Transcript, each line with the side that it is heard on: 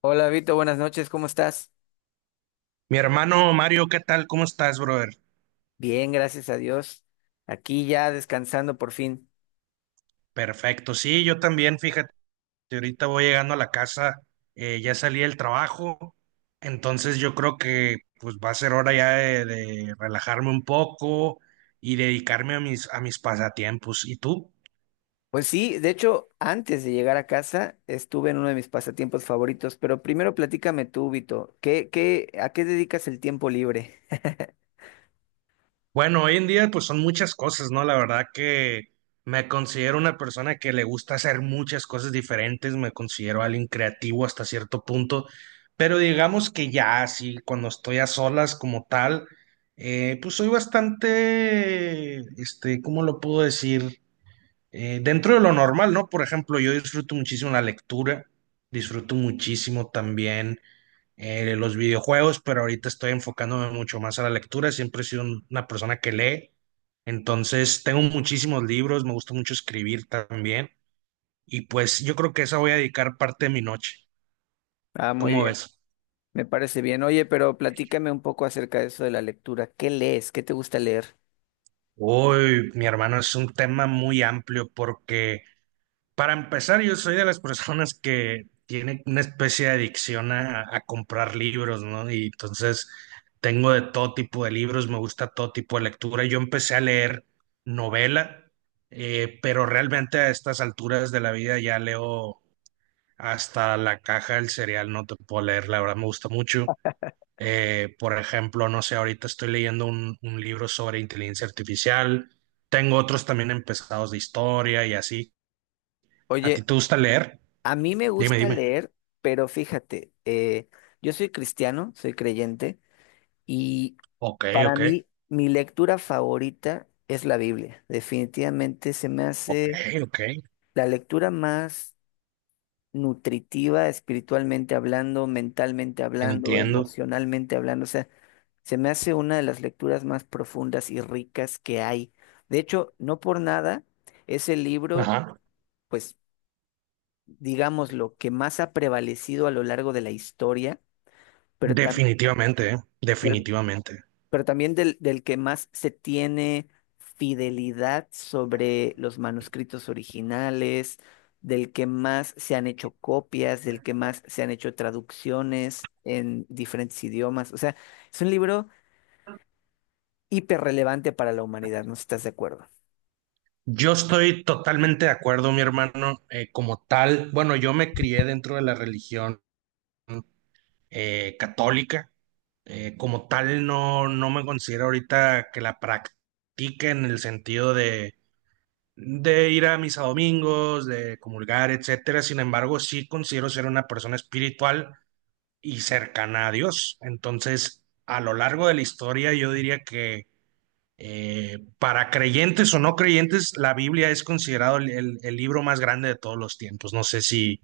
left: Hola Vito, buenas noches, ¿cómo estás?
right: Mi hermano Mario, ¿qué tal? ¿Cómo estás, brother?
left: Bien, gracias a Dios. Aquí ya descansando por fin.
right: Perfecto. Sí, yo también, fíjate, ahorita voy llegando a la casa, ya salí del trabajo, entonces yo creo que pues va a ser hora ya de relajarme un poco y dedicarme a mis pasatiempos. ¿Y tú?
left: Pues sí, de hecho, antes de llegar a casa estuve en uno de mis pasatiempos favoritos, pero primero platícame tú, Vito, ¿a qué dedicas el tiempo libre?
right: Bueno, hoy en día pues son muchas cosas, ¿no? La verdad que me considero una persona que le gusta hacer muchas cosas diferentes, me considero alguien creativo hasta cierto punto, pero digamos que ya así, cuando estoy a solas como tal, pues soy bastante, este, ¿cómo lo puedo decir? Dentro de lo normal, ¿no? Por ejemplo, yo disfruto muchísimo la lectura, disfruto muchísimo también los videojuegos, pero ahorita estoy enfocándome mucho más a la lectura. Siempre he sido una persona que lee. Entonces, tengo muchísimos libros, me gusta mucho escribir también. Y pues yo creo que esa voy a dedicar parte de mi noche.
left: Ah, muy
right: ¿Cómo
left: bien,
right: ves?
left: me parece bien. Oye, pero platícame un poco acerca de eso de la lectura. ¿Qué lees? ¿Qué te gusta leer?
right: Uy, mi hermano, es un tema muy amplio porque para empezar, yo soy de las personas que tiene una especie de adicción a comprar libros, ¿no? Y entonces tengo de todo tipo de libros, me gusta todo tipo de lectura. Yo empecé a leer novela, pero realmente a estas alturas de la vida ya leo hasta la caja del cereal, no te puedo leer, la verdad me gusta mucho. Por ejemplo, no sé, ahorita estoy leyendo un libro sobre inteligencia artificial, tengo otros también empezados de historia y así. ¿A ti
left: Oye,
right: te gusta leer?
left: a mí me
right: Dime,
left: gusta
right: dime.
left: leer, pero fíjate, yo soy cristiano, soy creyente, y
right: Ok,
left: para
right: ok,
left: mí, mi lectura favorita es la Biblia. Definitivamente se me
right: ok,
left: hace
right: ok.
left: la lectura más nutritiva, espiritualmente hablando, mentalmente hablando,
right: Entiendo.
left: emocionalmente hablando. O sea, se me hace una de las lecturas más profundas y ricas que hay. De hecho, no por nada, es el libro,
right: Ajá.
left: pues, digamos, lo que más ha prevalecido a lo largo de la historia, pero,
right: Definitivamente,
left: pero
right: definitivamente.
left: también del que más se tiene fidelidad sobre los manuscritos originales, del que más se han hecho copias, del que más se han hecho traducciones en diferentes idiomas. O sea, es un libro hiperrelevante para la humanidad, ¿no estás de acuerdo?
right: Yo estoy totalmente de acuerdo, mi hermano. Como tal, bueno, yo me crié dentro de la religión católica. Como tal, no me considero ahorita que la practique en el sentido de ir a misa domingos, de comulgar, etcétera. Sin embargo, sí considero ser una persona espiritual y cercana a Dios. Entonces, a lo largo de la historia, yo diría que para creyentes o no creyentes, la Biblia es considerado el libro más grande de todos los tiempos. No sé si,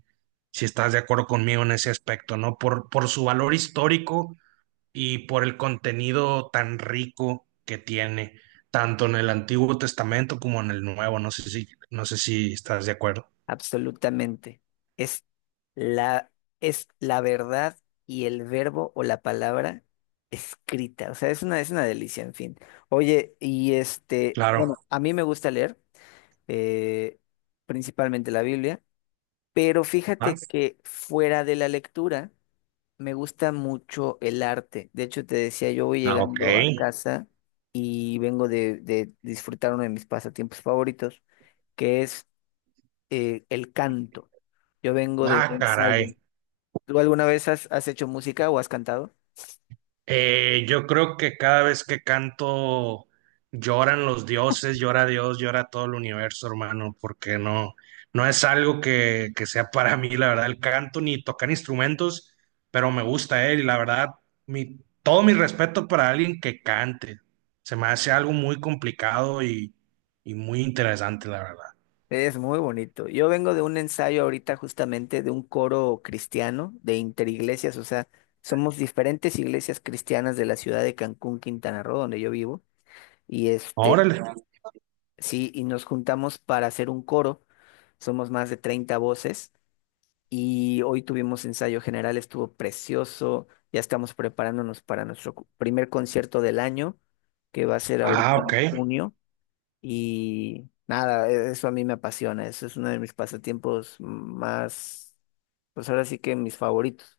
right: si estás de acuerdo conmigo en ese aspecto, ¿no? Por su valor histórico y por el contenido tan rico que tiene, tanto en el Antiguo Testamento como en el Nuevo. No sé si, no sé si estás de acuerdo.
left: Absolutamente. Es la, es la verdad y el verbo o la palabra escrita. O sea, es una delicia, en fin. Oye, y este,
right: Claro.
left: bueno, a mí me gusta leer, eh, principalmente la Biblia, pero
right: Ah,
left: fíjate que fuera de la lectura me gusta mucho el arte. De hecho, te decía, yo voy
right: ah, ok.
left: llegando a casa y vengo de disfrutar uno de mis pasatiempos favoritos, que es el canto. Yo vengo de un
right: Ah,
left: ensayo.
right: caray.
left: ¿Tú alguna vez has hecho música o has cantado?
right: Yo creo que cada vez que canto lloran los dioses, llora Dios, llora todo el universo, hermano, porque no, no es algo que sea para mí, la verdad, el canto ni tocar instrumentos, pero me gusta él y la verdad, todo mi respeto para alguien que cante. Se me hace algo muy complicado y muy interesante, la verdad.
left: Es muy bonito. Yo vengo de un ensayo ahorita justamente de un coro cristiano de interiglesias, o sea, somos diferentes iglesias cristianas de la ciudad de Cancún, Quintana Roo, donde yo vivo, y este,
right: Órale.
left: sí, y nos juntamos para hacer un coro, somos más de 30 voces, y hoy tuvimos ensayo general, estuvo precioso, ya estamos preparándonos para nuestro primer concierto del año, que va a ser
right: Ah,
left: ahorita
right: ok.
left: en junio, y nada, eso a mí me apasiona, eso es uno de mis pasatiempos más, pues ahora sí que mis favoritos.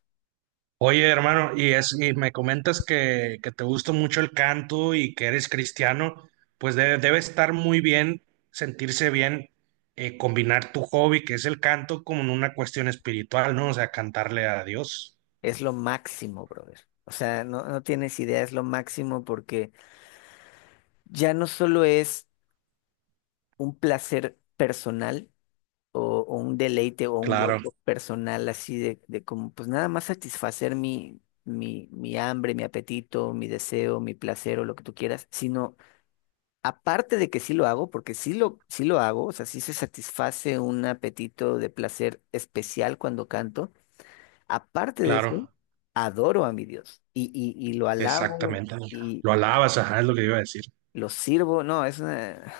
right: Oye, hermano, y me comentas que te gusta mucho el canto y que eres cristiano, pues debe, debe estar muy bien, sentirse bien, combinar tu hobby, que es el canto, con una cuestión espiritual, ¿no? O sea, cantarle a Dios.
left: Es lo máximo, brother. O sea, no, no tienes idea, es lo máximo porque ya no solo es un placer personal o un deleite o un
right: Claro,
left: gozo personal así pues nada más satisfacer mi hambre, mi apetito, mi deseo, mi placer o lo que tú quieras, sino aparte de que sí lo hago, porque sí lo hago, o sea, sí se satisface un apetito de placer especial cuando canto. Aparte de eso,
right: claro,
left: adoro a mi Dios y lo alabo
right: exactamente.
left: y
right: Lo alabas, ajá, es lo que iba a decir.
left: lo sirvo. No,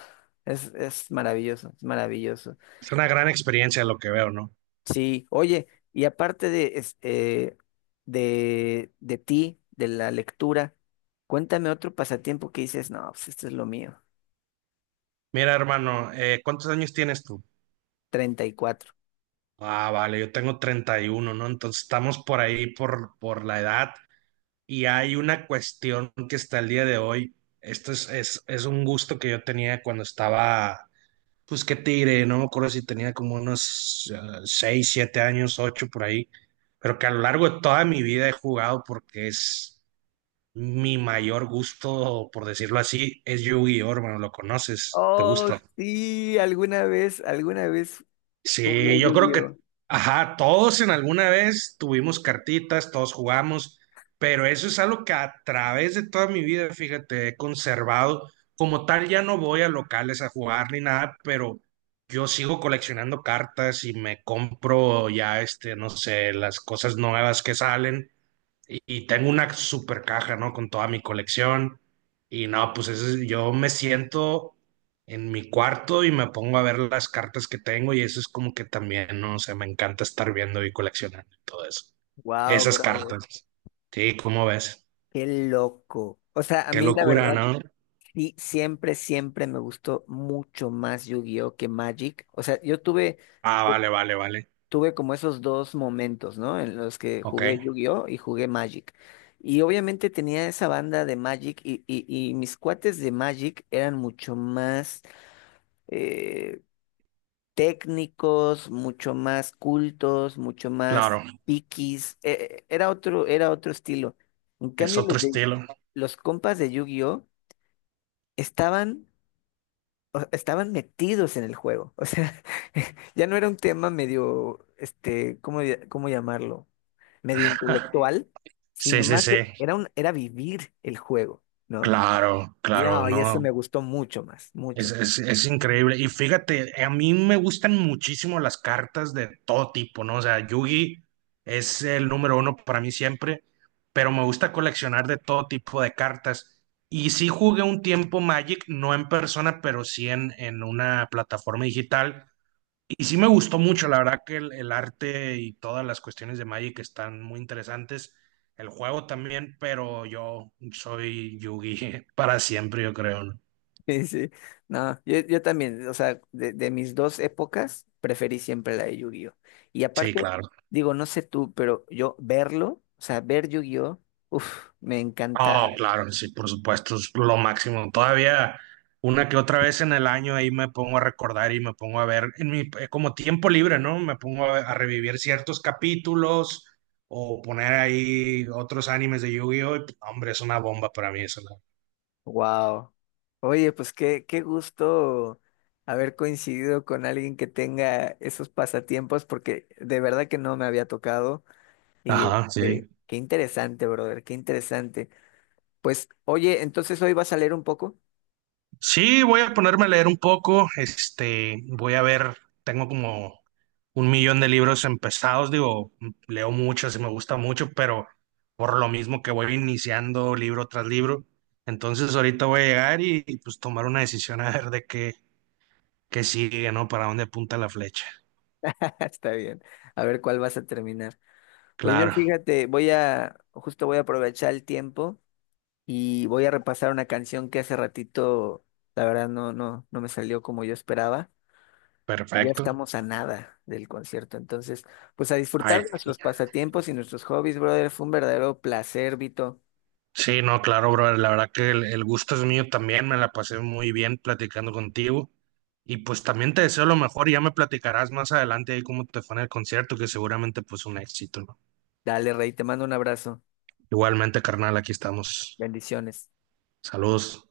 left: es maravilloso, es maravilloso.
right: Es una gran experiencia lo que veo, ¿no?
left: Sí, oye, y aparte de, este, de ti, de la lectura, cuéntame otro pasatiempo que dices, no, pues esto es lo mío.
right: Mira, hermano, ¿cuántos años tienes tú?
left: 34.
right: Ah, vale, yo tengo 31, ¿no? Entonces estamos por ahí por la edad y hay una cuestión que está el día de hoy. Esto es un gusto que yo tenía cuando estaba, pues qué te diré, no me acuerdo si tenía como unos 6, 7 años, 8 por ahí, pero que a lo largo de toda mi vida he jugado porque es mi mayor gusto, por decirlo así, es Yu-Gi-Oh, hermano, lo conoces, te
left: Oh,
right: gusta.
left: sí, alguna vez jugué
right: Sí, yo creo que,
left: Yu-Gi-Oh.
right: ajá, todos en alguna vez tuvimos cartitas, todos jugamos, pero eso es algo que a través de toda mi vida, fíjate, he conservado. Como tal, ya no voy a locales a jugar ni nada, pero yo sigo coleccionando cartas y me compro ya, este, no sé, las cosas nuevas que salen y tengo una super caja, ¿no? Con toda mi colección. Y no, pues eso es- yo me siento en mi cuarto y me pongo a ver las cartas que tengo y eso es como que también, ¿no? O sea, me encanta estar viendo y coleccionando y todo eso.
left: Wow,
right: Esas
left: brother,
right: cartas. Sí, ¿cómo ves?
left: qué loco. O sea, a
right: Qué
left: mí la
right: locura,
left: verdad,
right: ¿no?
left: sí, siempre, siempre me gustó mucho más Yu-Gi-Oh que Magic. O sea, yo tuve,
right: Ah,
left: eh,
right: vale, vale, vale.
left: tuve como esos dos momentos, ¿no? En los que jugué
right: Ok,
left: Yu-Gi-Oh y jugué Magic. Y obviamente tenía esa banda de Magic y mis cuates de Magic eran mucho más eh, técnicos, mucho más cultos, mucho más
right: claro.
left: piquis. Era otro estilo. En
right: Es
left: cambio,
right: otro estilo.
left: los compas de Yu-Gi-Oh! Estaban, estaban metidos en el juego. O sea, ya no era un tema medio, este, ¿cómo llamarlo? Medio intelectual,
right: Sí,
left: sino
right: sí,
left: más
right: sí.
left: era vivir el juego, ¿no?
right: Claro,
left: Y,
right: claro,
left: ah, y
right: no.
left: eso me gustó mucho más, mucho.
right: Es increíble. Y fíjate, a mí me gustan muchísimo las cartas de todo tipo, ¿no? O sea, Yugi es el número uno para mí siempre, pero me gusta coleccionar de todo tipo de cartas. Y sí jugué un tiempo Magic, no en persona, pero sí en una plataforma digital. Y sí me gustó mucho, la verdad que el arte y todas las cuestiones de Magic están muy interesantes. El juego también, pero yo soy Yugi para siempre, yo creo, ¿no?
left: Sí, sí. No, yo también, o sea, de mis dos épocas, preferí siempre la de Yu-Gi-Oh! Y
right: Sí,
left: aparte,
right: claro.
left: digo, no sé tú, pero yo verlo, o sea, ver Yu-Gi-Oh! Uf, me
right: No
left: encantaba.
right: claro, sí, por supuesto, es lo máximo. Todavía una que otra vez en el año ahí me pongo a recordar y me pongo a ver en mi como tiempo libre, ¿no? Me pongo a revivir ciertos capítulos o poner ahí otros animes de Yu-Gi-Oh!, y hombre, es una bomba para mí eso. ¿No?
left: Wow. Oye, pues qué gusto haber coincidido con alguien que tenga esos pasatiempos, porque de verdad que no me había tocado. Y
right: Ajá,
left: este,
right: sí.
left: qué interesante, brother, qué interesante. Pues, oye, entonces hoy vas a leer un poco.
right: Sí, voy a ponerme a leer un poco. Este, voy a ver, tengo como un millón de libros empezados. Digo, leo mucho, así me gusta mucho, pero por lo mismo que voy iniciando libro tras libro. Entonces ahorita voy a llegar pues tomar una decisión a ver de qué, qué sigue, ¿no? Para dónde apunta la flecha.
left: Está bien. A ver cuál vas a terminar. Pues yo
right: Claro,
left: fíjate, justo voy a aprovechar el tiempo y voy a repasar una canción que hace ratito, la verdad, no me salió como yo esperaba. Ya
right: perfecto.
left: estamos a nada del concierto, entonces, pues a
right: Ahí.
left: disfrutar de nuestros pasatiempos y nuestros hobbies, brother. Fue un verdadero placer, Vito.
right: Sí, no, claro, brother. La verdad que el gusto es mío también. Me la pasé muy bien platicando contigo. Y pues también te deseo lo mejor. Y ya me platicarás más adelante ahí cómo te fue en el concierto, que seguramente pues un éxito, ¿no?
left: Dale, Rey, te mando un abrazo.
right: Igualmente, carnal, aquí estamos.
left: Bendiciones.
right: Saludos.